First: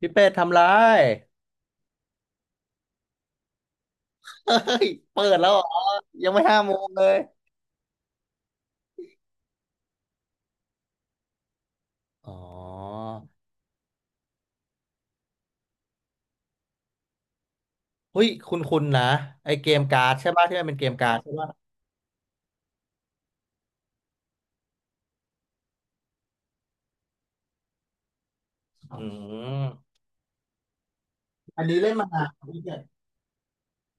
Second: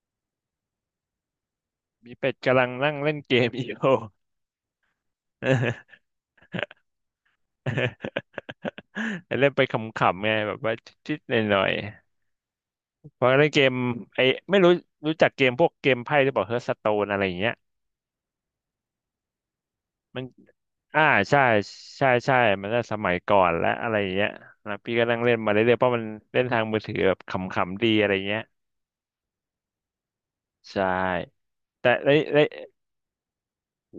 พี่เป็ดทำไรมีเป็ดกำลังนั่งเล่นเกมอยู่ เฮ้ยเปิดแล้วเหรอยังไม่5 โมงเลย เล่นไปขำๆไงแบบว่าชิดๆหน่อยอ๋อๆเพราะเล่นเกมไอ้ไม่รู้รู้จักเกมพวกเกมไพ่หรือเปล่าเฮ r ร์ t สโตนอะไรอย่างเงี้ยเฮ้ยคุณคุณนะไอเกมการ์ดมันใช่ป่ะที่มันเป็นเกมอ่าการ์ดใช่ใช่ป่ะใช่มันก็สมัยก่อนและอะไรอย่างเงี้ยนะพี่ก็นั่งเล่นมาเรื่อยๆเพราะมันเล่นทางมือถือแบบขำๆดีอะไรเงี้ยอืมใช่อันนี้แต่เล่นมาได้นานได้แล้วพี่เป็ดโอ้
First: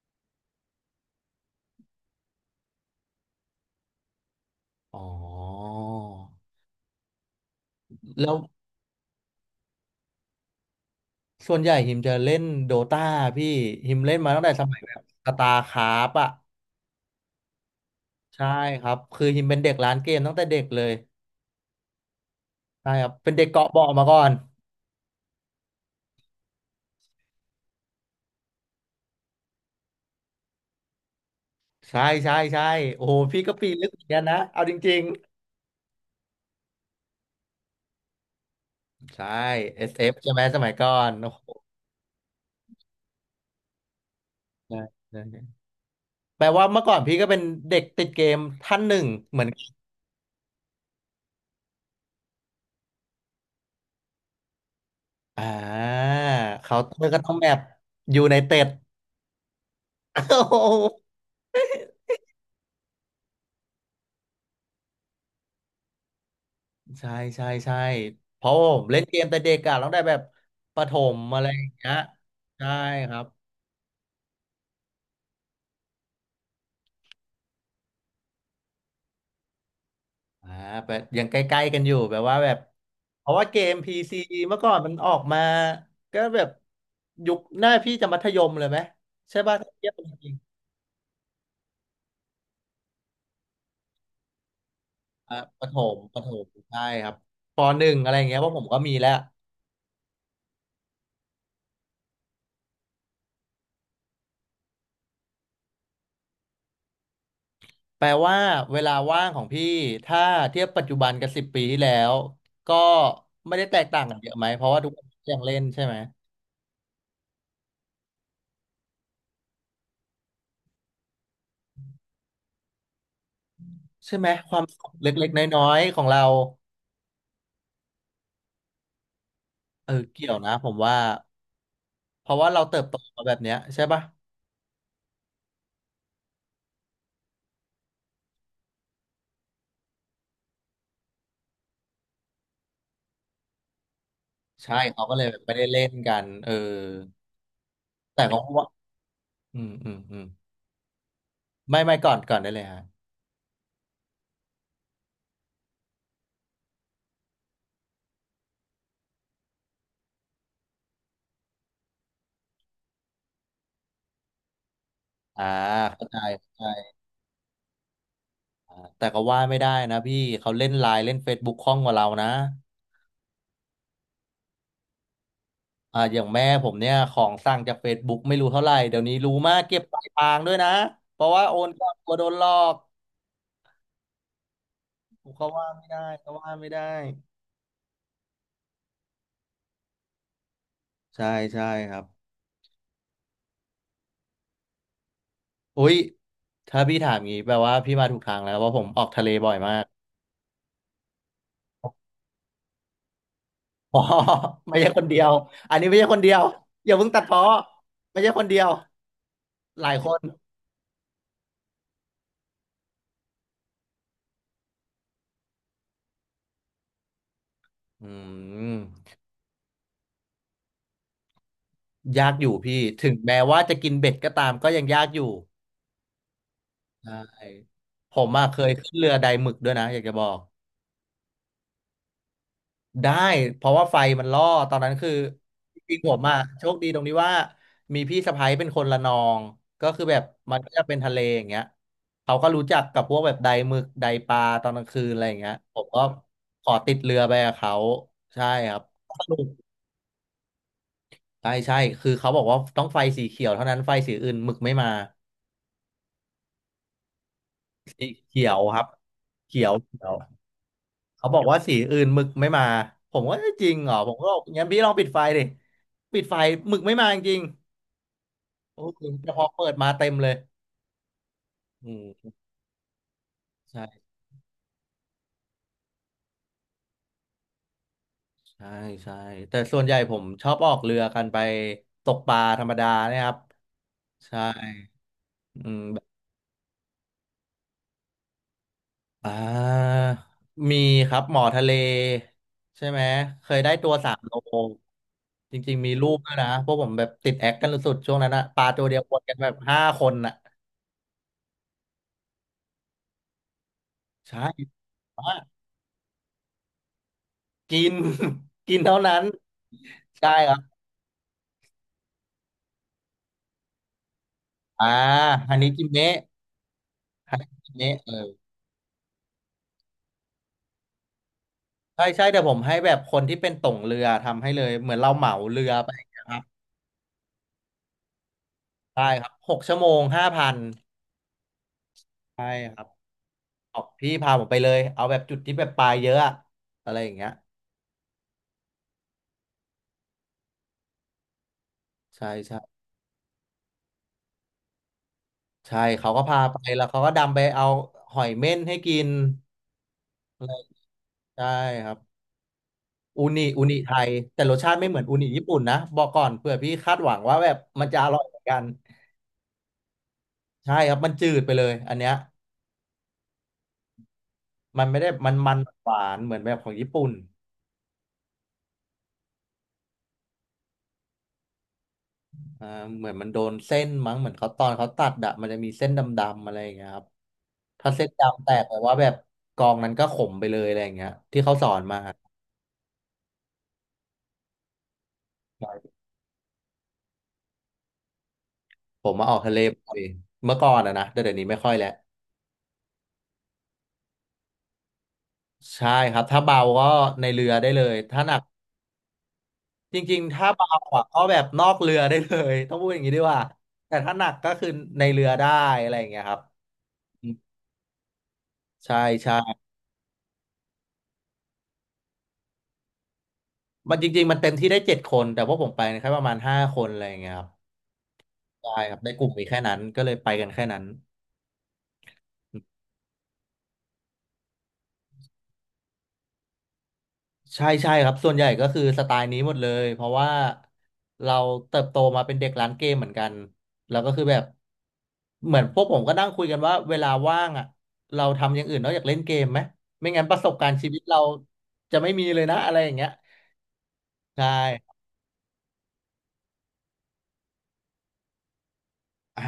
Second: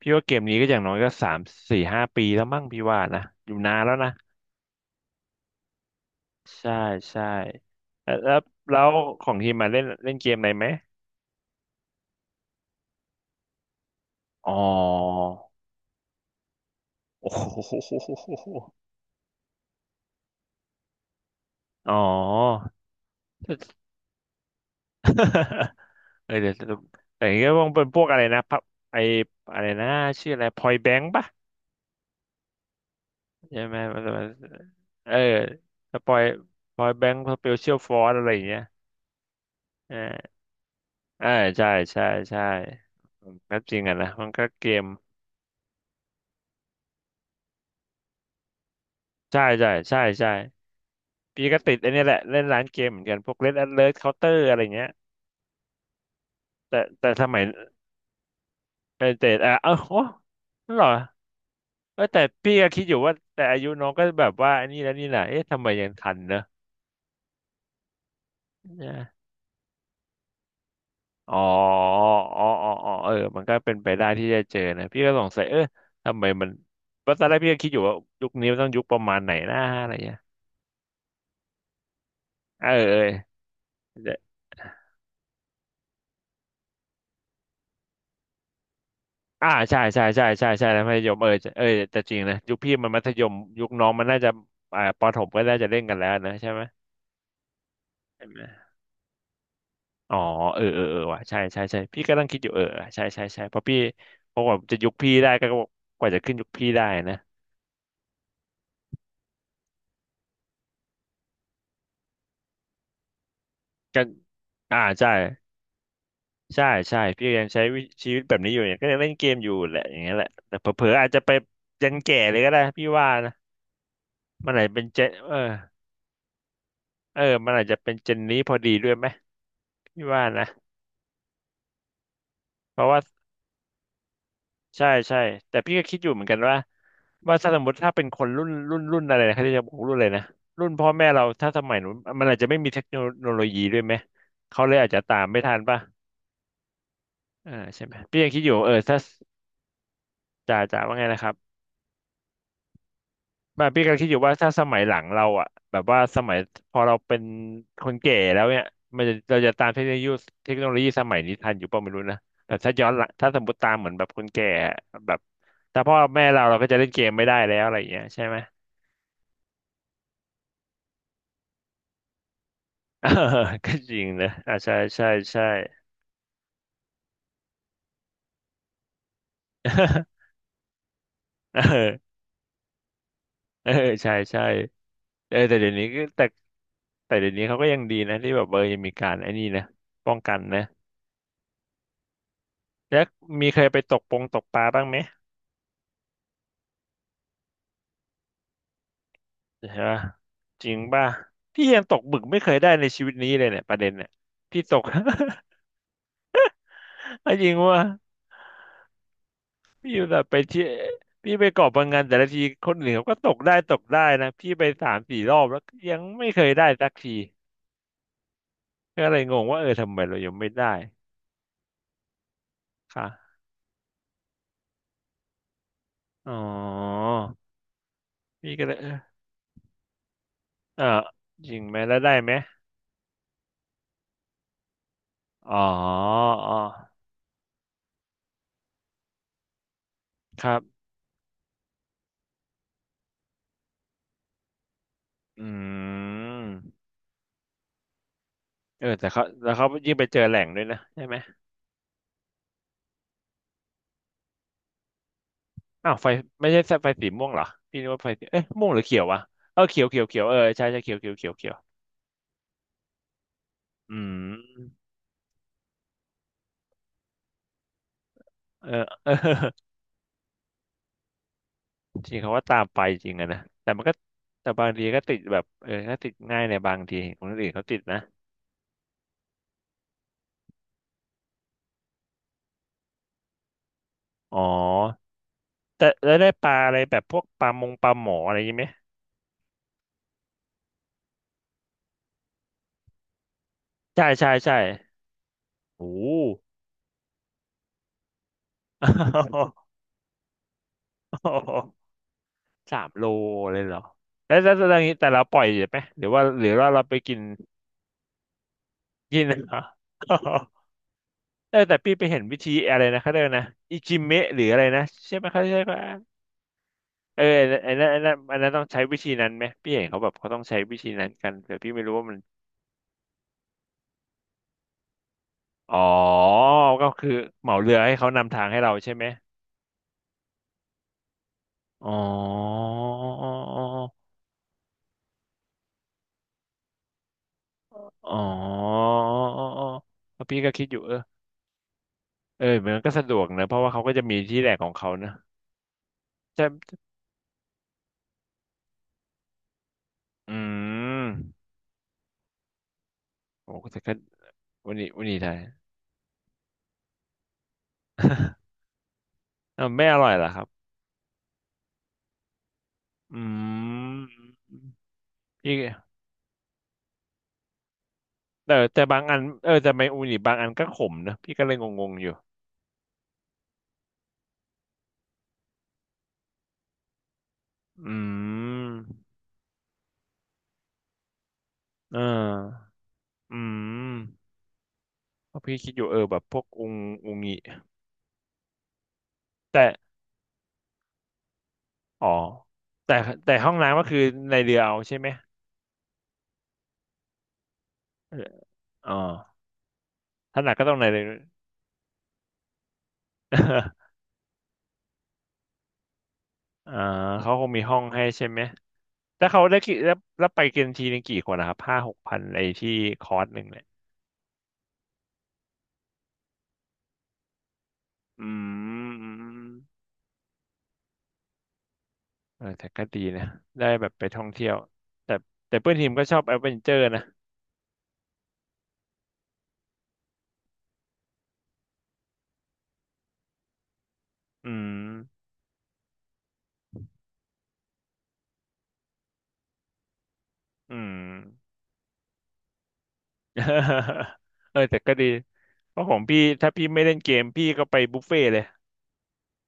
พี่ว่าเกมนี้ก็อย่างน้อยก็สามสี่ห้าปีแล้วมั้งพี่ว่านะอยู่นานแล้วนะ อ๋อใช่ใช่แล้วแล้แล้ววแล้วของทีมมาเล่นเล่นเกมอะไรไหมส่วนใหญ่ฮิมจะเล่นโดตาพี่ฮิมเล่นมาตั้งอ๋อแต่สมัยแบบสตาร์คราฟอ่ะโอ้โหใช่ครับคือฮิมเป็นเด็กร้านเกมตั้งแต่เด็กเลยอ๋อ ใช่ครับเป็นเด็กเกาะเบาะมาก่อน เออเดี๋ยวแต่อย่างเงี้ยต้องเป็นพวกอะไรนะพับไออะไรนะชื่ออะไรพอยแบงค์ปะใช่ใช่ใช่โอ้โหพี่ก็ใช่ปีนไหมลึกเหมันมือนจะกันมันนะเอาจริง เออถ้าพอยพอยแบงค์อเปเชียลฟอร์อะไรอย่างเงี้ยใช่ เอ SF ใช่อไหมสมัยก่อนเอโอ้อโหใช่ใช่ใช่ก็จริงอ่ะนะมันก็เกใช่มใช่แปลว่าเมื่อก่อนพี่ก็เป็นเด็กติดเกมท่านหนึ่งเหใช่มือนกันใช่ใช่ใช่ พี่ก็ติดไอันนี้ยแหละเล่นร้านเกมเหมือนกันพวก Red Alert Counter อะไรเงี้ยอ่าเขาแต่เมื่แต่อก็สต้องมัยแบบอยู่ ในเต็ดเออแต่อ่ะเออโอ้โอ้โหนั่นเหรอเออแต่พี่ก็คิดอยู่ว่าแต่อายุน้องก็แบบว่าอันนี้แล้วนี่แหละเอ๊ะทำไมยังทันเนอะใช่ใช่ใช่เพราะผมเนี่ยเล่นเกมแต่เด็กอะต้องได้แบบประถมอ๋ออะไรอย่างเงี้ยอ๋ออ๋ใช่ออ๋อเอคอรับมันก็เป็นไปได้ที่จะเจอนะพี่ก็สงสัยเออทำไมมันเพราะตอนแรกพี่ก็คิดอยู่ว่ายุคนี้มันต้องยุคประมาณไหนนะอะไรเงี้ยอ่าแบบยังใกล้ๆกันอยู่แบบว่าแบบเออเอเพราะว่าเกม PC เมื่อก่อ อนมันออกมาก็แบบยุคหน้าพี่จะมัธยมเลยไหมใช่อ่าป่ะถ้าใช่เทียบกัใช่นจใช่ริง ใช่ใช่แล้วมัธยมเออเออแต่จริงนะยุคพี่มันมัธยมยุคน้องมันน่าจะอ่าปฐมอ่ะก็น่าปจะระถเล่นกัมนแล้วประถนะมใช่ไหมใช่ครับปหนึ่งอะไรอใช่ย่างเงี้ไหยมว่าะผมก็มีแล้วอ๋อเออว่ะใช่ใช่พี่ก็นั่งคิดอยู่เออใช่ใช่เพราะพี่เพราะว่าจะยุคพี่ได้ก็กว่าจะขึ้นยุคพี่ได้นะแปลว่าเวลาว่างของพี่ถ้าเทียบปัจจุบันกับ10 ปีที่แล้วก็ไม่ได้แตกต่ากังนกันเยอะไหมเพราะว่าอ่าทุกคนใช่ยังเล่นใช่ไหมใช่ใช่พี่ยังใช้วิชีวิตแบบนี้อยู่เนี่ยก็ยังเล่นเกมอยู่แหละอย่างเงี้ยแหละแต่เผลอๆอาจจะไปยันแก่เลยก็ได้พี่ว่านะใช่ไหมคมันวาอามจจะสุเป็นขเจนเล็กเอๆอน้อยๆของเราเออมันอาจจะเป็นเจนนี้พอดีด้วยไหมเออพี่ว่าเกี่ยวนะนะผมว่าเพราะว่าเราเติเพบราะโตว่า มาแบบเนี้ยใช่ปะใช่ใช่แต่พี่ก็คิดอยู่เหมือนกันว่าถ้าสมมติถ้าเป็นคนรุ่นอะไรนะเขาจะบอกรุ่นอะไรนะรุ่นพ่อแม่เราถ้าสมัยนู้นมันอาจจะไม่มีเทคโนโลยีด้วยไหมเขาเลใช่ยอาจจะเขาก็ตาเลมยแบไม่บไม่ทันได้ป่ะเล่นกันเอออ่าใช่ไหมพี่แต่ยังก็คิดอยู่ว่าเออถ้าอืมอืมอืมจ่าว่าไงนะครับไม่ไม่ก่อนก่อนได้เลยฮะมาพี่ก็คิดอยู่ว่าถ้าสมัยหลังเราอ่ะแบบว่าสมัยพอเราเป็นคนแก่แล้วเนี่ยมันจะเราจะตามเทคโนโลยีเทคโนโลยีสมัยนี้ทันอยู่ป่ะไม่รู้นะแต่ถ้าย้อนหลังถ้าสมมติตามเหมือนแบบคนแก่แบบอ่าถ้าพ่อเข้าใแม่เราเราก็จะเล่จ นเกมไม่ได้แล้วอะไรอย่างเงี้ยใช่ไหม แต่ก็ว่าไม่ได้นะพี่เขาเล่นไลน์เล่น Facebook คล่องกว่าเรานะเออ ก็จริงนะอ่าใช่ใช่ อ่าอย่างแม่ผมเนี่ยของสั่งจาก Facebook ไม่รู้เท่าไหร่เดี๋ยวนี้รู้มากเก็บปลายทางด้วยนะเพราะว่าโอ นก็กลัเอวอโดนหลอกเออใช่ใช่เออเขาแต่ว่าเดี๋ยวนี้ไม่ก็ได้แต่เขาว่าไม่ได้แต่เดี๋ยวนี้เขาก็ยังดีนะที่แบบเออยังมีการไอ้นี่นะป้องกันนะใช่ใช่ครับแล้วมีเคยไปตกปงตกปลาบ้างไหมอุ้ยถ้าพี่ถามงี้แปลว่าพี่มาถูกทางแล้วว่าะผมออกทะเลบ่อยใช่มาก ปะจริงป่ะพี่ยังตกบึกไม่เคยได้ในชีวิตนี้เลยเนี่ยประเด็น อ๋อเนี่ยพี่ตไม่ก ใช่ คนเดียวอันนี้ไม่ใช่คนเดียวอย่าเพิ่งตัดเอาพ้อจริงว่าไม่ใช่คนเดียวหลาพี่ยอคยู่แบนบไปเที่ยวพี่ไปเกาะพะงันแต่ละทีคนอื่นเขาก็ตกได้ตกได้นะพี่ไปสามสี่รอบแล้วก็ยังไม่เคยได้สักทีอืก็ม เลยงงว่าเออทำไมเรายังไม่ได้ ยากอยู่พี่ถึงค่ะแม้ว่าจะกินเบ็ดก็ตามก็ยังยากอยู่อ๋อใช่ผมอะพี่เคก็ยเลยเออขึ้นเรือไดหมึกด้วยนะอยากจะบอกเอ่อจริงไหมแล้วได้ไหมได้เพราะว่าไฟมันล่อตอนนั้นคืออ๋อจริงๆผมอ่ะอ๋อโชคดีตรงที่ว่ามีพี่สะใภ้เป็นคนละนองก็คือแบบครัมันบก็จะเป็นทะเลอย่างเงี้ยเขาก็รู้จักกับพวกแบบไดหมึกไดปลาตอนกลางคืนอะไรอย่างเงี้ยผมอืก็ขอมติดเรือไปกับเขาใช่ครับเออแต่สเขานุกแล้วเขายิ่งไปเจอแหล่งด้วยนะใช่ไหมใช่ใช่คือเขาบอกว่าต้องไฟสีเขียวเท่านั้นไฟสีอื่นหมึกไม่มา อ้าวไฟไม่ใช่ไฟสีม่วงเหรอพี่นึกว่าสีไฟสีเขีเอ๊ะยวม่วงคหรืรัอบเขียววะเอเขีอยว เขียว เขีเขียยววเขียวเออใช่ใช่เขียวเขียวเขีเขายวบอกเขียวว่าสีอื่นหมึกไม่มาผมว่าเอะจริงเหรออืผมก็มบอกงั้นพี่ลองปิดไฟดิปิดไฟหมึกไม่มาจริงเออๆโอ้โหเออ แต่พอ เปิดมาเต็มเลยอืจริงมเขาว่าตามไปจริงอะนะแต่มันก็ใช่แต่บางทีก็ติดแบบเออก็ติดง่ายในบางทีคนอื่นเขาติดนะใช่ใช่แต่ส่วนใหญ่ผมชอบออกเรือกันไปตกปลาธรรมดาเนี่ยครับอ๋อใช่อืแต่ม แล้วได้ปลาอะไรแบบพวกปลามงปลาหมออะไรอยังไหม อ่ามีครับหมอทะเลใช่ไหมเคยได้ตัวใช่สามใช่โลใช่จริงๆมีโอ้รูปด้วยนะพวกผมแบบติดแอคกันสุดๆช่วงนั้นอะปลาตัมวเดียวหมดกันแบบัห้าคนอะสา มโลเลยเหรอแล้ใช่วแล้วแล้วอย่างนี้แต่เราอ่ะปล่อยไหมหรือว่าเราไปกินกิน กินเท่านั้กินนเหรอ ใช่ครับ เออแต่พี่ไปเห็นวิธีอะไรนะเขาเรียกนะอิจิเมะหรืออะไรนะอ่าใช่ไหมเขาฮาใช่นิปะจิเมะเออฮานิจิไอ้นั่นเมะไอ้เอนั่นอไอันนั้นต้องใช้วิธีนั้นไหมพี่เห็นเขาแบบเขาต้องใช้วิธีนั้นกันแต่พี่ไม่รู้ใช่ว่ามันใช่แต่ผมให้แบบคนที่เป็นต่งเรือทำให้เลยเหมือนเราเหมาเรืออ๋อไปนะครับก็คือเหมาเรือให้เขานำทางให้เราใช่ไหมใช่ครับ6 ชั่วโมง 5,000อ๋อใช่ครัอ๋บ บอกอพี่พาผมไปเลยเอาแบบจุดที่แบบปลาเยอะอะอะไรอย่างเงี้ยอ๋อพี่ก็คิดอยู่เออ ใช่เออใช่มันก็สะดวกนะเพราะว่าเขาก็จะมีที่แหลกของเขานะใช่เขาก็พาจะไปแล้วเขาก็ดำไปเอาหอยเม่นให้กินอือะไรมใช่ครับอูนิโอ้อูนิแต่ไทก็ยแต่รสชาวันติไม่นี้เหมือวันนอูนี้นิได้ ญี่ปุ่นนะบอกก่อนเผื่อพี่คาดหวังว่าแบบมันจะอร่อยเหมือนกั นอ้าวไม่อร่อยเหรอครับใช่ครับมันจืดไปเลยอันเนี้ยอืมมันไม่ได้มันพี่มันหวานเหมือนแบบของญี่ปุ่น แต่บางอันเออแต่ไมอูนิบางอันก็ขมนะพี่ก็เลยงงๆอยู่อ่าเหมือนมันโดนเส้นมั้งเหมือนเขาตอนเขาตัดอะมันจะมีเส้นดำๆอะไรอย่างเงี้ยครับถ้าอืเส้นดำแตกแปลว่ามแบบกองนั้นก็ขมไปเลยอะไรอย่างเงี้ยที่เขาสอนเอมาออืมเพราะพี่คิดอยู่ใช่เออแบบพวกอุงอุงิผมมาออกทะเลแต่บ่อยเมื่อก่อนอะนะแต่เดี๋ยวนี้ไม่ค่อยแล้วอ๋อแต่แต่ห้องน้ำก็คือในเรือเอาใช่ไหมใช่ครับถ้าเบาก็ในเรือได้เลยเออถ้าหนักอ๋อจริงๆถ้าถ้าหนักก็เบาต้องในเรือะอ ก็แบบนอกเรือได้เลยต้องพูดอย่างนี้ดีกว่า แต่ถ้าหนักก็คือในเรือได้อะไรอย่างเงี้ยครับอ่าอืเขามคงมีห้องให้ใช่ไหม ใช่แล้วใช่เขาได้กี่แล้วแล้วไปกันทีนึงกี่คนนะครับห้าหกพันไอที่คอร์สหนึ่งเนี่ยมันจริงๆมันเต็มที่ได้7 คนแต่พวกผมไปแค่ประมาณห้าคนอะไรอย่างเงี้ยครับ อืใช่มครับอืในมกอืลุ่มมมีแค่นั้นก็เลยไปกันแค่นั้นเออแต่ก็ดีนะ ได้แบบไปท่องเที่ยว แต่แต่เพื่อนทีมก็ชอบแอดเวนเจอร์นะ ใช่ใช่ครับส่วนใหญ่ก็คือสไตล์นี้หมดเลยเพราะว่าเราเติบโตมาเป็นเด็กร้านเกมเหมือนกันแล้วก็คือแบบอืม เหมือนพวกผมก็นั่งคุยกันว่าเวลาว่างอ่ะเราทำอย่างอื่นนอกจากเล่นเกมไหมไม่งั้นประสบการอืณ์ชีวิม ตเราจะไม่มีเลยนะอะไรอย่างเงี้ย ใช่เออแต่ก็ดี เพราะของพี่ถ้าพี่ไม่เล่นเกมพี่ก็ไปบุฟเฟ่ต์เลยอ่า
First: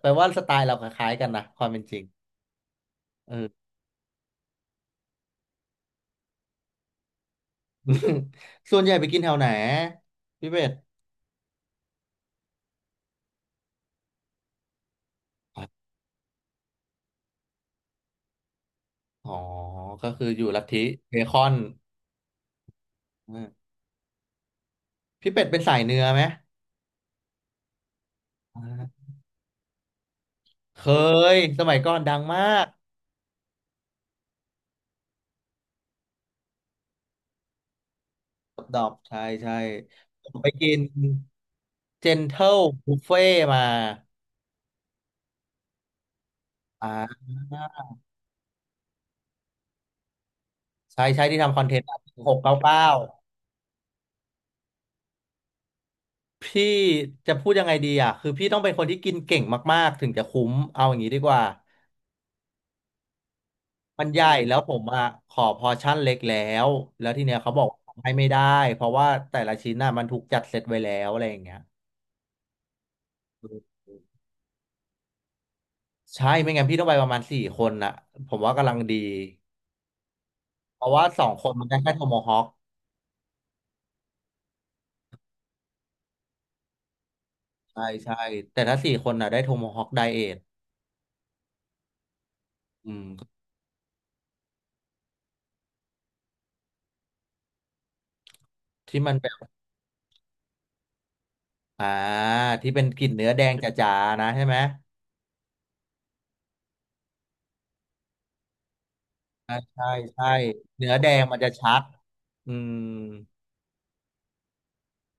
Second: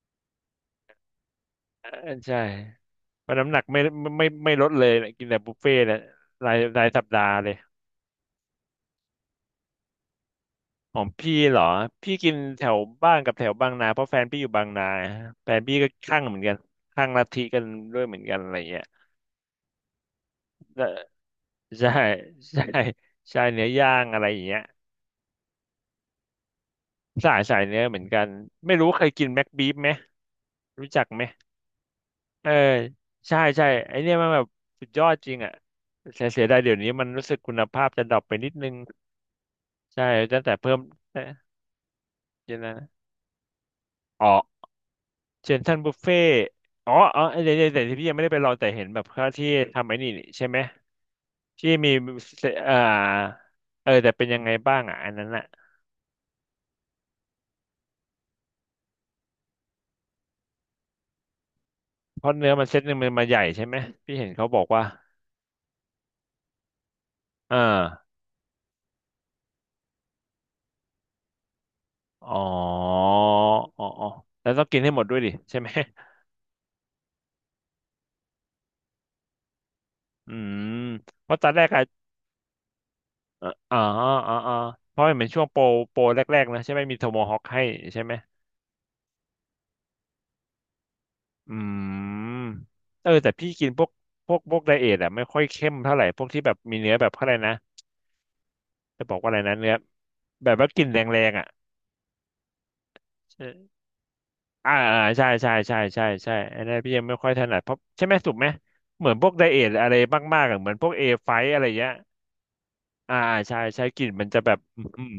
แปลว่าสไตล์เราคล้ายๆกันนะความเป็นเออจริงใช่เพเอราะอ น้ำหนักไม่ลดเลยนะกินแต่บุฟเฟ่ต์เลยรายสัปดาห์เลย ส่วนใหญ่ไปกินแถวไหนพี่เป็ดของพี่เหรอพี่กินแถวบ้านกับแถวบางนาเพราะแฟนพี่อยู่บางนาแฟนพี่ก็ข้างเหมือนกันข้างลัทธิกันด้วยเหมือนกันอะไรเงี้ยอ๋อก็คืออยู่ลัทธิแล้วเบคอน ใช่ใช่เอใช่อเนื้อย่างอะไรอย่างเงี้ยพี่เป็ดเป็นสายเนื้อไหมสายเนื้อเหมือนกันอ่ไม่รู้าเคยกินแม็กบีฟไหมเครู้จักไหมยสมัยก่อนดังมาเออกใช่ใช่ไอเนี่ยมันแบบสุดยอดจริงอ่ะเสียดายเดี๋ยวนี้มันรู้สึกคุณภาพจะดรอปไปนิดนึดงอบใช่ใช่ใช่ผตั้มงไปแต่กิเพิ่นมเอ๊ะเจนเท e เดี๋ยลวนะบุฟเฟ่มาอ๋อ เซนทรัลบุฟเฟ่อ่อ๋ออ๋าอเดี๋ยวเดี๋ยวแต่พี่ยังไม่ได้ไปลองแต่เห็นแบบเขาที่ทำไอ้นี่นี่ใช่ไหมใช่ใช่ที่ทำคอนที่เทนต์มีหกเก้าเอ่อเก้าเออแต่เป็นยังไงบ้างอ่ะอันนั้นอ่ะพี่จะพูดยังไงดีอ่ะคือพี่ต้องเป็นคนที่กินเก่งมากๆถึงจะคุ้มเอาอย่างนี้ดีกว่าเพราะเนื้อมันเซตหนึ่งมันมาใหญ่ใช่ไหมมันพี่ใหญ่เห็นเขาแล้บวอกผมว่าอ่ะขอพอร์ชั่นเล็กแล้วแล้วทีเนี้ยเขาเออบอกให้ไม่ได้เพราะว่าแต่ละชิ้นน่ะมันถูกจัดเซตไว้แล้วอะไรอย่างเงี้ย อ๋ออ๋ออ๋อแล้วต้องกินให้หมดด้วยดิใช่ไหม ใช่ไม่งั้นพี่ต้องไปประมาณสี่คนนะผมว่ากำลังดีอืมเพราะว่าสอเพงราะคตอนนแรมันกได้อะแค่โทโมฮอคอ๋ออ๋ออ๋อเพราะมันเป็นช่วงโปรโปรแรกๆนะใช่ไหมมีโทโมฮอคให้ใช่ใช่ไหม ใช่แต่ถ้าสี่คนน่ะได้โทโมฮอคไดเอทอืมอืเออแต่มพี่กินพวกพวกไดเอทอะไม่ค่อยเข้มเท่าไหร่พวกที่แบบมีเนื้อแบบเขาอะไรนะที่จะมับนอกเป็ว่านอะไรนะเนื้อแบบว่ากลิ่นแรงๆอะอ่าที่เป็นกลิ่นเนื้อแดงใช่จ๋าๆนะใช่ไหมอ่าอ่าใช่ใช่ใช่ใช่ใช่อันนั้นพี่ยังไม่ค่อยถนัดเพราะใช่ไหมถูกไหมเหมือนพวกไดใช่เอทใช่อะไรใช่มากๆอะเหมือนพเนื้วกอเอแดงไฟมันจะอะไรชัดเงี้ยอืมอ่าอ่าใช่ใช่กลิ่นมันจะแบบอื้อหือ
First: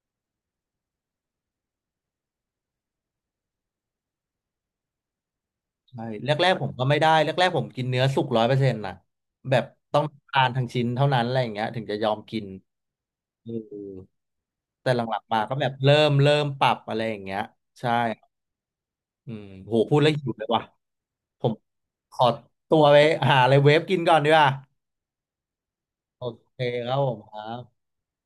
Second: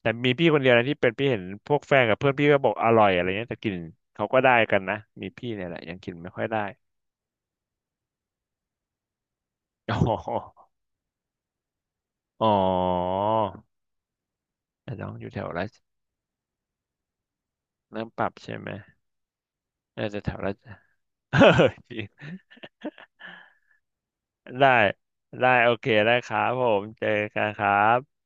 แต่มีพี่คนเดียวนะที่เป็นพี่เห็นพวกแฟนกับเพื่อนพี่ก็บอกอร่อยอะไรเงี้ยแต่กลิ่นเขาก็ได้กันนะมีพี่เนี่ยแหละยังใช่กินแรไม่ค่อยกได้ ๆผมก็ไม่ได้แรกๆผมกินเนื้อสุก100%นะแบบ อ๋ต้องทานทั้งอชิ้นเท่านั้นอะไรอย่างเงี้ยถึงจะยอมกินอ๋อ เออแต่แต่หต้องลังอยู่ๆแถมาวก็แบราบชเริ่มปรับอะไรอย่างเงี้ยใช่ เริ่มปรับใช่ไหมอืมโหพูดน่าแล้วจะหิแถววเลยราช ว่ะผม จริง ขอตัวไปหาอะไรเวฟกินก่อนดีกว่า ได้ ได้ โอเคได้โอครัเคบผมครับเจผอมครักันครับบ